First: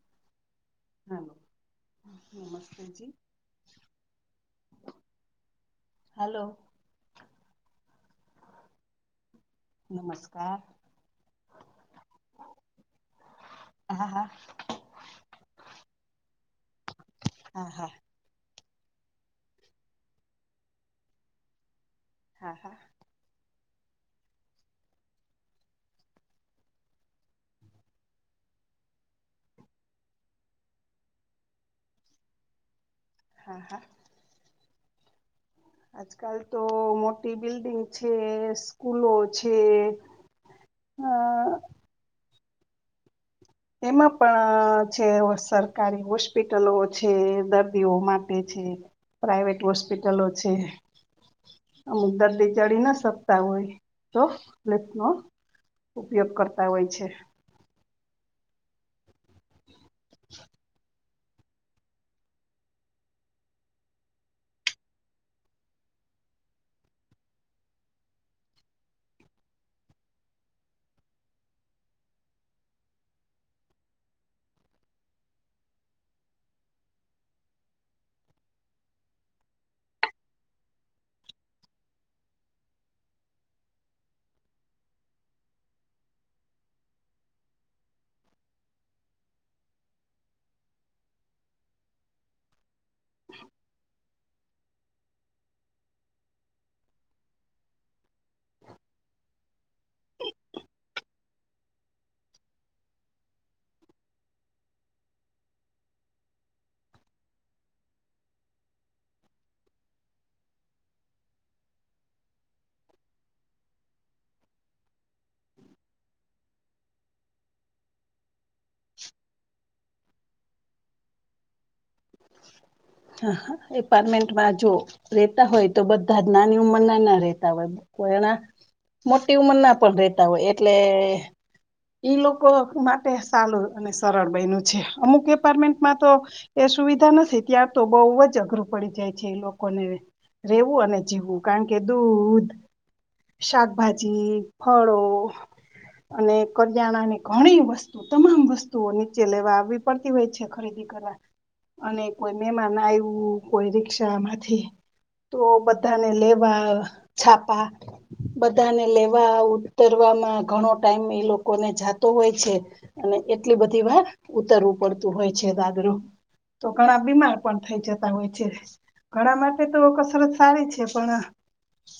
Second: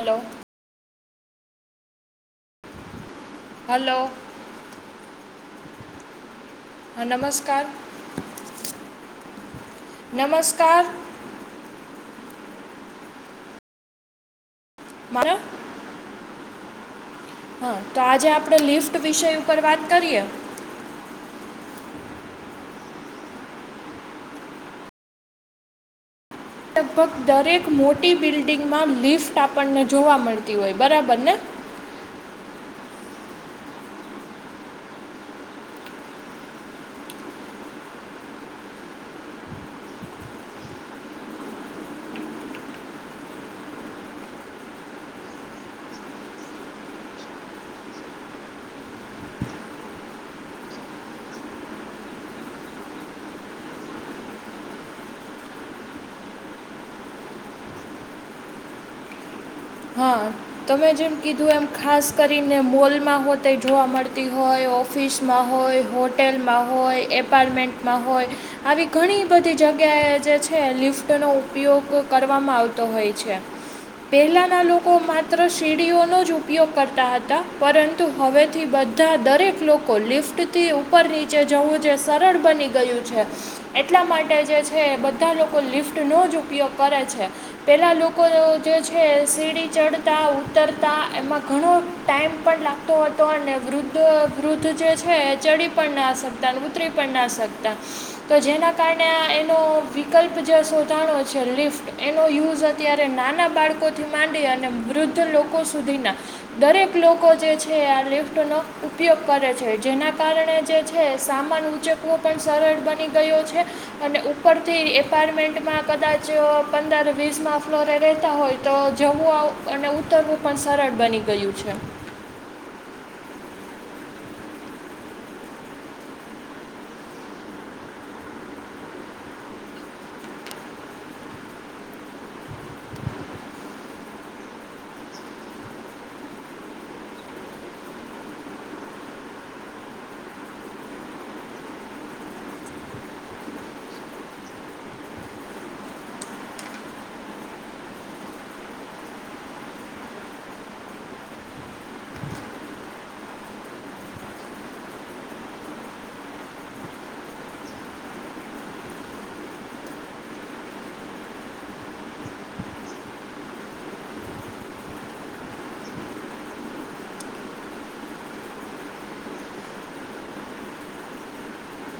Hello [inaudible] hello hello હા નમસ્કાર નમસ્કાર. હા હા. મારા હા તો આજે આપણે લિફ્ટ વિષય ઉપર વાત કરીએ. હા હા, લગભગ દરેક મોટી બિલ્ડિંગમાં લિફ્ટ આપણને જોવા મળતી હોય બરાબર ને. [inaudible] હા હા. આજકાલ તો મોટી બિલ્ડિંગ છે, સ્કૂલો છે, અ [inaudible] એમાં પણ છે, સરકારી હોસ્પિટલો છે, દર્દીઓ માટે છે, પ્રાઈવેટ હોસ્પિટલો છે અમુક દર્દી ચડી ના શકતા હોય તો લિફ નો ઉપયોગ કરતા હોય છે હા તમે જેમ કીધું એમ ખાસ કરીને મોલમાં હો તે જોવા મળતી હોય, ઓફિસમાં હોય હોટે લમાં હોય એપાર્ટમેન્ટમાં હોય આવી ઘણી બધી જગ્યાએ જે છે લિફ્ટ ઉપયોગ કરવામાં આવતો હોય છે પહેલાના લોકો કો માત્ર સીડીઓનો જ ઉપયોગ કરતા હતા પરંતુ હવેથી બધા દરેક લો લિફ્ટ થી ઉપર નીચે જવું જે સરળ બની ગયું છે એટલા માટે જે છે, બધા લોકો લિફ્ટ નો જ ઉપયોગ કરે છે પેલા લોકો જે છે સીડી ચડતા ઉતરતા એમાં ઘણો ટાઈમ પણ લાગતો હતો અને વૃદ્ધ વૃદ્ધ જે છે ચડી પણ ના શકતા ઉતરી પણ ના શકતા તો જેના કારણે એનો વિકલ્પ જે શોધાણો છે લિફ્ટ એનો યુઝ અત્યારે નાના બાળકોથી માંડી અને અને વૃદ્ધ લોકો સુધીના દરેક લોકો જે છે, આ લિફ્ટનો ઉપયોગ કરે છે. જેના કારણે જે છે સામાન ઉંચકવો પણ સરળ બની ગયો છે અને ઉપર થી એપાર્ટમેન્ટમાં કદાચ પંદર વીસ ના ફ્લોરે રહેતા હોય તો જમું અને ઉત્તરવું પણ સરળ બની ગયું છે. હા એપાર્ટમેન્ટમાં જો રેતા હોય તો બધા જ નાની ઉંમર ના ના રેતા હોય કો એના મોટી ઉંમર ના પણ રેતા હોય એટલે ઈ લોકો માટે સારું અને સરળ બન્યું છે અમુક એપાર્ટમેન્ટમાં તો એ સુવિધા નથી ત્યાં તો બહુ જ અઘરું પડી જાય છે, એ લોકોને રહેેવું અને જીવવું કારણ કે દૂધ, શાકભાજી, ફળો, અને કરિયાણા ની ઘણી વસ્તુ તમામ વસ્તુઓ નીચે લેવા આવીવી પડતી હોય છે, ખરીદી કરવા અને કોઈ મહેમાન આવું કોઈ રિકષામાંથી તો બધાને લેવા છાપા બધાને લેવા ઉતરવામાં ઘણો ટાઈમ એ લોકો. ને જાતો હોય છે અને એટલી બ તો ઘણા બીમાર પણ થઈ જતા હોય છે ઘણા માટે તો કસરત સારી છે પણ.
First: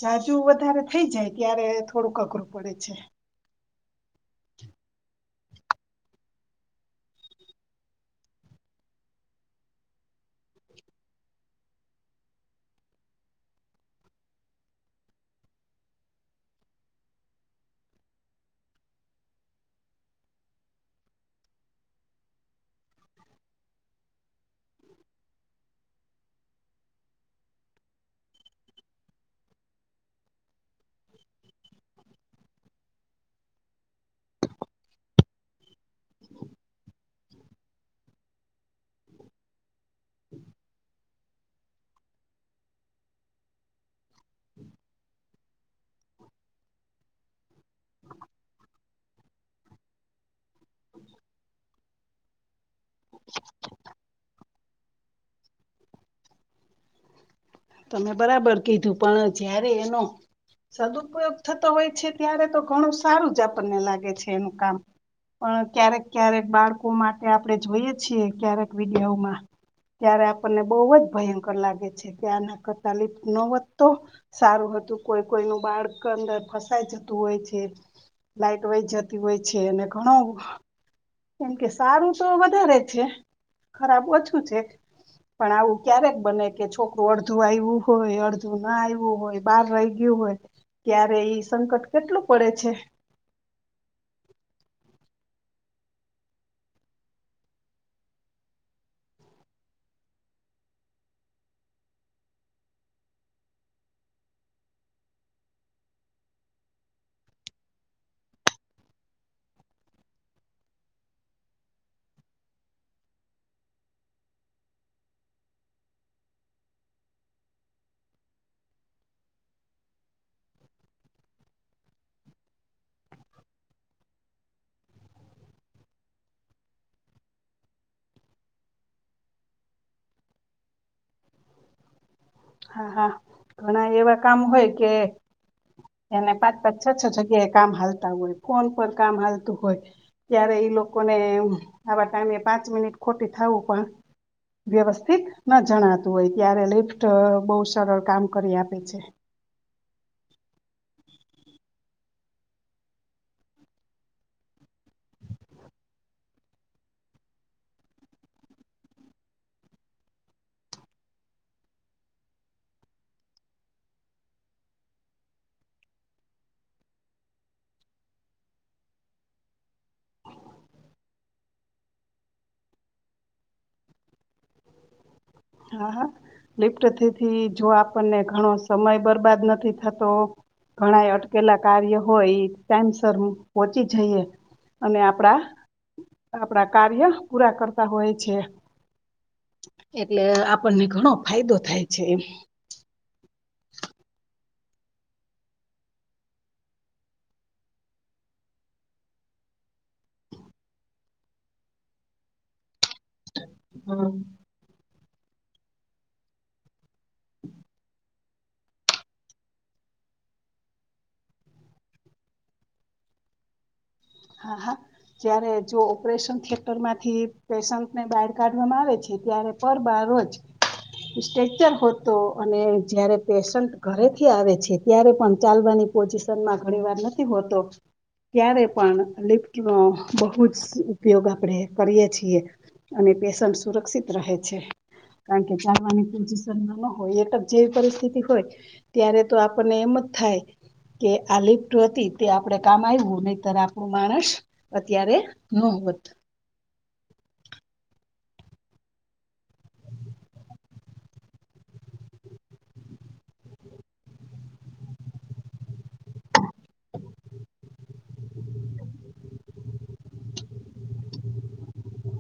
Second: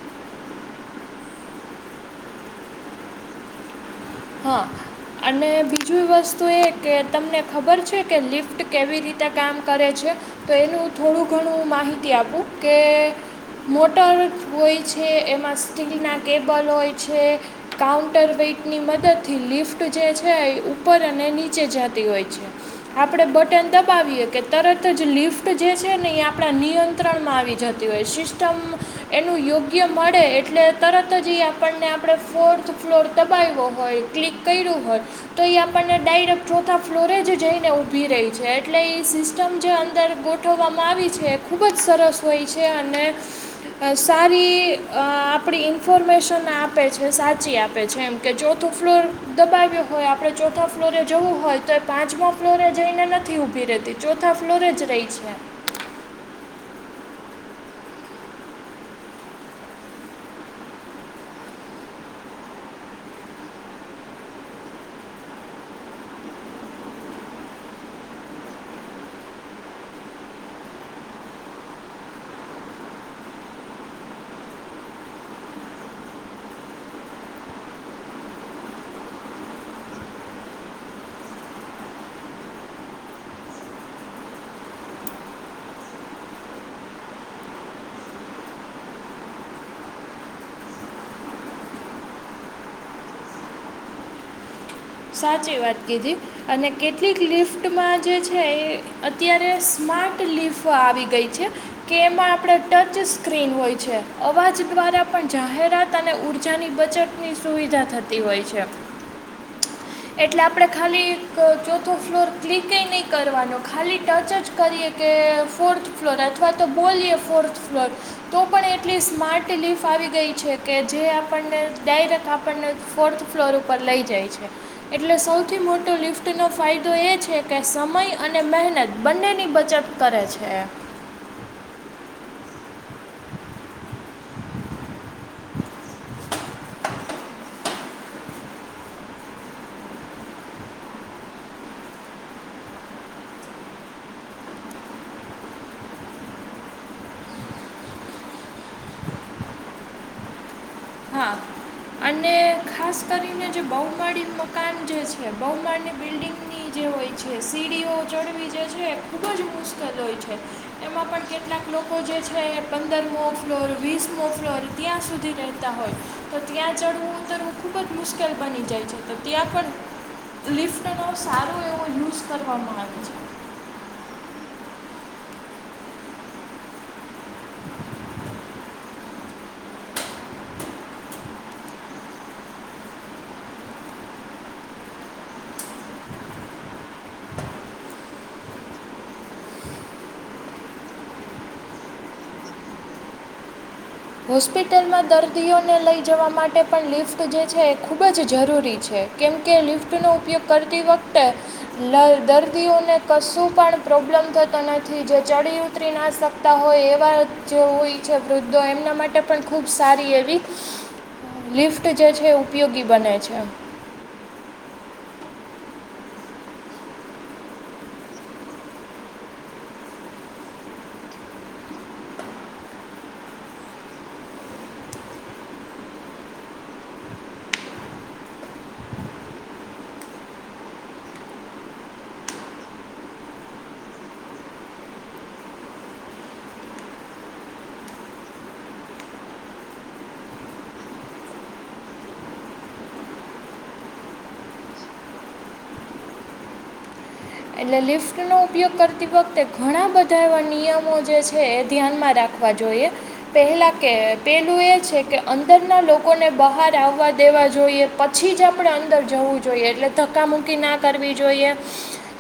જાજુ વધારે થઈ જાય ત્યારે થોડુંક અઘરું પડે છે હા અને બીજું વસ્તુ એ કે તમને ખબર છે કે લિફ્ટ કેવી રીતે કામ કરે છે તો એનું થોડું ઘણું માહિતી આપું કે. મોટર હોય છે એમાં સ્ટીલ ના કેબલ હોય છે કાઉન્ટર વ ટનીમત. લિફ્ટ જે છે એ ઉપર અને નીચે જતી હોય છે આપડે બટન દબાવ કે તરત જ લિફ્ટ જે છે ને એ આપણા નિયંત્રણમાં આવી જતી હોય સિસ્ટમ એનું યોગ્ય મળે એટલે તરત જ એ આપણને આપણે ફોર્થ ફ્લોર દબાવ્યો હોય ક્લિક કર્યું હોય તો એ આપણને ડાયરેક્ટ ચોથા ફ્લોરે જ જઈને ઊભી રહી છે એટલે એ સિસ્ટમ જે અંદર ગોઠવવામાં આવી છે એ ખૂબ જ સરસ હોય છે અને સારી આપણી ઇન્ફોર્મેશન આપે છે સાચી આપે છે એમ કે જો. ચોથો ફ્લોર દબાવ્યો હોય આપણે ચોથા ફ્લોરે જવું હોય તો એ પ પાચમાં ફ્લોરે જઈને નથી ઉભી રતી ચોથા ફ્લોરે જ રહી છે તમે બરાબર કીધું પણ જયારે એનો. સદુપયોગ થતો હોય છે ત્યારે તો ઘણું સારું જ આપણને લાગે છે એનું કામ પણ ક્યારેક ક્યારેક બાળકો માટે આપણે જોઈએ છીએ ક્યારેક વિડિયાઓમાં ત્યારે આપણને બહુ જ ભયંકર લાગે છે કે આના તલીફ ન વધતો સારું હતું કોઈ કોઈ ન બાળક અંદર ફસાય જતું હોય છે લાઈટ વહી જતી હોય છે અને ઘણો કેમ કે સારું તો વધારે છે ખરાબ ઓછું છે. પણ આવું ક્યારેક બને કે છોકરું અડ અડધું આવું હોય અડધું ના આવું હોય બહાર રહી ગયું હોય ક્યારે ઈ સંકટ કેટલું પડે છે [inaudible] સાચી વાત કીધી અને કેટલીક લિફ્ટમાં જે છે એ અત્યારે સ્માં લીફો આવી ગઈ છે કે એમાં આપ ટચ સ્ક્રીન હોય છે અવાજ દ્વારા પણ જાહેરાત અને ઉર્જાની બચતની સુવિધા થતી હોય છે. એટલે આપણે ખાલી ચોથો ફ્લોર ક્લિક એય નહી કરવાનો ખાલી ટચ જ કરીએ કે ફોર્થ ફ્લોર અથવા તો બોલીએ ફોર્થ ફ્લોર તો પણ એટલી સ્માર્ટલી આવી ગઈ છે કે જે આપણને ડાયરેક્ટ આપણને ફોર્થ ફ્લોર ઉપર લઈ જાય છે એટલે સૌથી મોટો લિફ્ટ નો ફાયદો એ છે કે સમય અને મહેનત બંનેની બચત કરે છે હા હા ઘણા એવા કામ હોય કે એને પાંચ પાંચ છ છ છગ્યા કામ હાલતા હોય કોણ કો કામ હાલતું હોય. ત્યારે ઈ લોકોને આવા ટાઈમે પાંચ મિનિટ ખોટી થાવું પણ. વ્યવસ્થિત ન જણાતું હોય ત્યારે લિફ્ટ બહુ સરળ કામ કરી આપે છે. હા અને ખાસ કરીને જે બહુમાળી મકાન જે છે બહુમાળી બિલ્ડિંગની જે. હોય છે સીડીઓ ચડવી જે છે ખૂબ જ મુશ્કેલ હોય છે એમાં પણ કેટલાક લોકો. જે છે પંદર મો ફ્લોર વીસ મો ફ્લોર ત્યાં સુધી રહેતા હોય તો ત્યાં ચઢવું ઉતરવું ખૂબ જ મુશ્કેલ બની જાય છે તો ત્યાં પણ લિફ્ટનો સારો એવો યુઝ કરવામાં આવે છે. હા હા લિફ્ટથી જો આપણને ઘણો સમય બરબાદ નથી થતો ઘણા અટકેલા કાર્ય હોય એ ટાઈમસ હ પોહચી જઈએ અને આપણા આપણા કાર્ય પૂરા કરતા હોય છે એટલે આપણને ઘણો ફાયદો થાય છે એ. હોસ્પિટલમાં દર્દીઓને લઈ જવા માટે પણ લિફ્ટ જે છે એ ખૂબ જ જરૂરી છે કેમ કે લિફ્ટનો ઉપયોગ કરતી વખતે દર્દીઓને કશું પણ હમ પ્રોબ્લમ થતો નથી જે ચડી ઉતરી ના શકતા હોય એવા જે હોય છે વૃદ્ધો એમના માટે પણ ખૂબ સારી એવી લિફ્ટ જે છે ઉપયોગી બને છે. હા હા. જય્યારે જો ઓપરેશન થયેટર માંથી પેશન્ટને બહાર કાઢવામાં આવે છે ત્યારે પરબાર રોજ સ્ટેકચર હતો અને જયારે પેશન્ટ ઘરેથી આવે છે ત્યારે પણ ચાલવાની પોઝિશન માં ઘણી વાર નથી હોતો ત્યારે પણ લિફ્ટ નો બહુ જ ઉપયોગ આપણેે કરીય છીએ. અને પેશન્ટ સુરક્ષિત રહે છે. કારણ કે ચાલવાની પોઝિશન ન હોય એક જ જેવી પરિસ્થિતિ હોય ત્યારે તો આપણને એમ જ થાય કે આ લિફ્ટ હતી તે આપડે કામ આવું નહીતર માણસ અત્યારે ન હોત. એટલે લિફ્ટનો ઉપયોગ કરતી વખતે ઘણા બધા એવા નિયમો જે છે એ ધ્યાનમાં રાખ વા જોઈએ પેહલા પેહલું એ છે કે અંદરના લોકોને બહાર આવવા દેવા જોઈએ પછી જ આપણે અંદર જવું જોઈએ એટલે ધક્કામુકી ના કરવી જોઈએ.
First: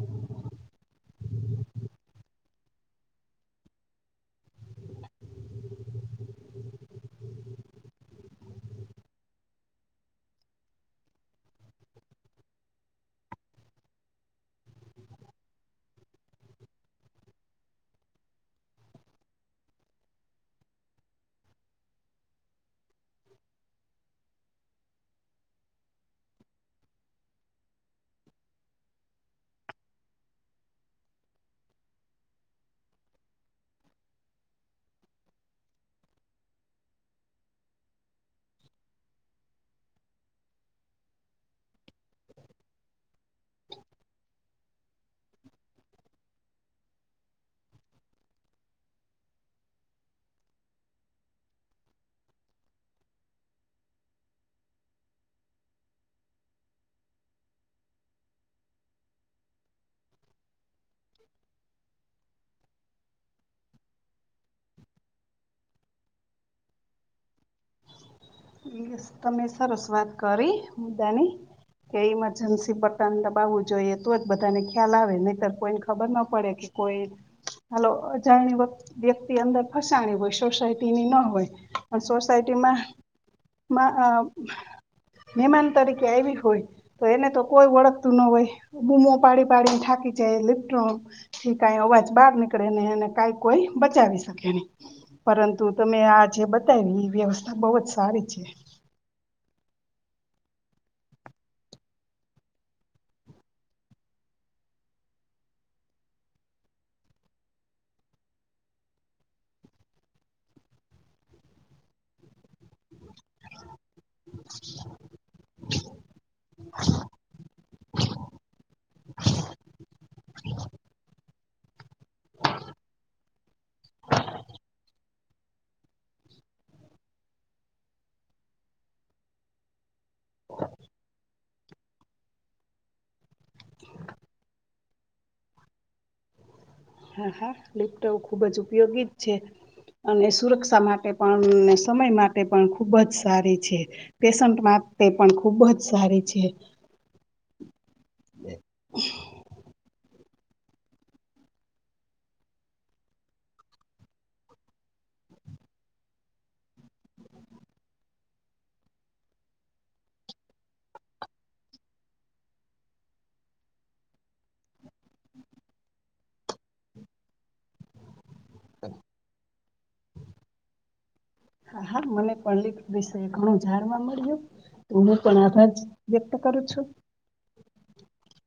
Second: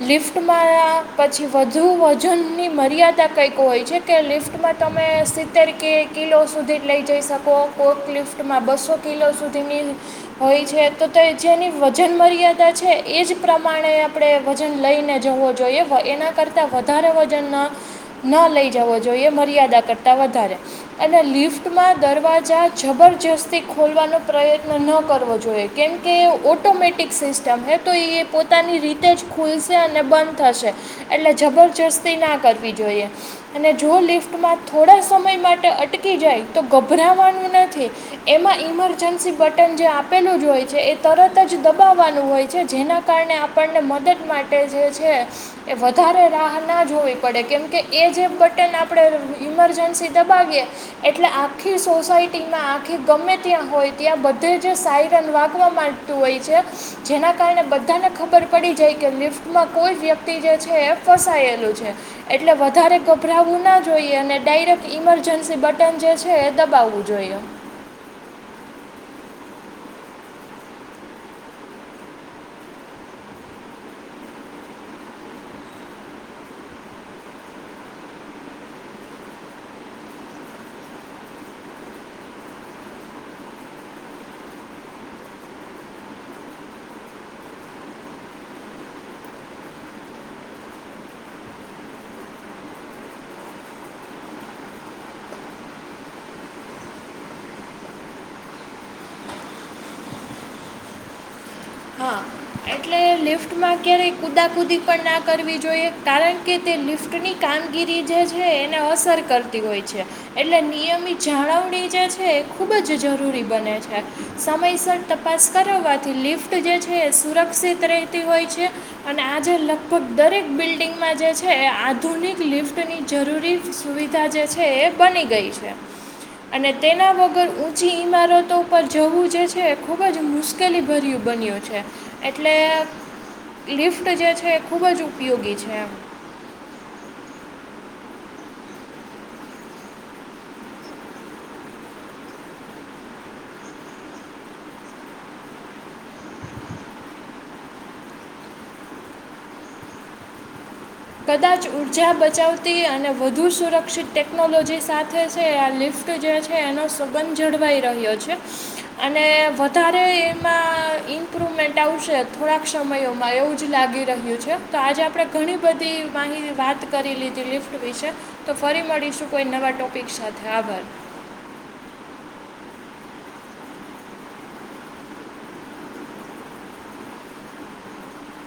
લિફ્ટમાં પછી વધુ વજનની મર્યાદા કંઈક હોય છે કે લિફ્ટમાં તમ તમે સિત્તેર કે કિલો સુધી જ લઈ જઈ શકો કોકલિફ્ટમાં બસો કિલો સુધી ની હોય છે તો જેની વજન મર્યાદા છે એજ પ્રમાણે આપણે વજન લઈને જવું જોઈએ એના કરતા વધારે વજનના ન લઈ જવો જોઈએ મર્યાદા કરતા વધારે અને લિફ્ટમાં દરવાજા જબર જસ્તી ખોલવાનો પ્રયત્ન ન કરવો જોઈએ કેમ કે ઓટોમેટિક સિસ્ટમ હે તો ઇ એ પોતાની રીતે જ ખુલશે અને બંધ થશે એટલે જબરજસ્તી ના કરવી જોઈએ અને જો લિફ્ટ થોડા સમય માટે અટકી જાય તો ગભરાવાનું નથી એમાં ઈમરજન્સી બટન જે આપેલું જ હોય છે એ તરત જ દબાવવાનું હોય છે જેના કારણે આપણને મદદ માટે છે એ વધારે રાહ ના જોવી પડે કેમકે એ જે બટન આપણે ઇમરજન્સી દબાવીએ એટલે આખીર સોસાયટીમાં આખી ગમે ત્યાં હોય ત્યાં બ બધે જ સાયરન વાગવા માંગતું હોય છે જેના કારણે બધાને ખબર પડી. જાય કે લિફ્ટમાં કોઈ વ્યક્તિ જે છે એ ફસાયેલું છે એટલે વધારે ગભરાવું ના જોઈએ અને ડાયરેક્ટ ઇમરજન્સી બટન જે છે એ દબાવવું જોઈએ. તમે સરસ વાત કરી મુદ્દાની કે ઈમરજન્સી બતન દબાવવું જોઈએ તો જ બધાને ખ્યાલ આવે નહીતર કોઈને ખબર ના પડે કે કોઈ હાલો અજાણી વ વ્યક્તિ અંદર ફસાણી હોય સોસાયટીની ના હોય પણ સોસાયટી તેમાં માં અ મહેમાન તરીકે આવી હોય તો એને તો કોઈ ઓળખતું ન હોય બૂમો પાડી પાડીને થા લિફ્ટથી કઇ અવાજ બહાર નીકળેને કાઈ કોઈ બચાવી શકે નહી. પરંતુ તમે આ જે બતાવી એ વ્યવસ્થા બહુ જ સારી છે. હા એટલે લિફ્ટમાં ક્યારેય કુદા કુદી પણ ના કરવી જોઈએ કારણ કે તે લિફ્ટની કામગીરી જે છે એને અસર કરતી હોય છે એટલે નિયમિત જાળવણી જે છે ખૂબ જ જરૂરી બને છે સમયસર તપાસ કરાવવાથી લિફ્ટ જે છે એ સુરક્ષિત રહેતી હોય છે અને આજે લગભગ દરેક બિલ્ડિંગમાં જે છે એ આધુનિક લિફ્ટની જરૂરી સુવિધા જે છે એ બની ગઈ. એ છે. અને તેના વગર ઊંચી ઈમારતો પર જવું જે છે એ ખુબ જ મુશ્કેલી ભર્યું બન્યો છે. એટલે લિફ્ટ જે છે એ ખૂબ જ ઉપયોગી છે એમ હા હા લેપટોપ ખુબ જ ઉપયોગી જ છે. અને સુરક્ષા માટે પણ ને સમય માટે પણ ખુબજ સારી છે પેશન્ટ માટે તે પણ ખુબ જ સારી છે. [inaudible] કદાચ ઉર્જા બચાવતી અને વધુ સુરક્ષિત ટેકનોલોજી સાથે છે આ લિફ્ટ ફ્ટ જે છે એનો સબંધ જળવાઈ રહ્યો છે અને વધારે એમાં ઇમ્પ્રુવમેન્ટ આવશે થોડાક સમયોમાં એવું જ લાગી રહ્યું છે તો આજે આપણે ઘણી બધી મા વાત કરી લીધી લિફ્ટ વિશે તો ફરી મળીશું કોઈ નવા ટોપિક સાથે આ ખબર હા હા મને પણ લિફ્ટ વિષ ઘણું જાણવા મળ્યું તો હું પણ આભાજ વ્યક્ત કરું છું. [inaudible]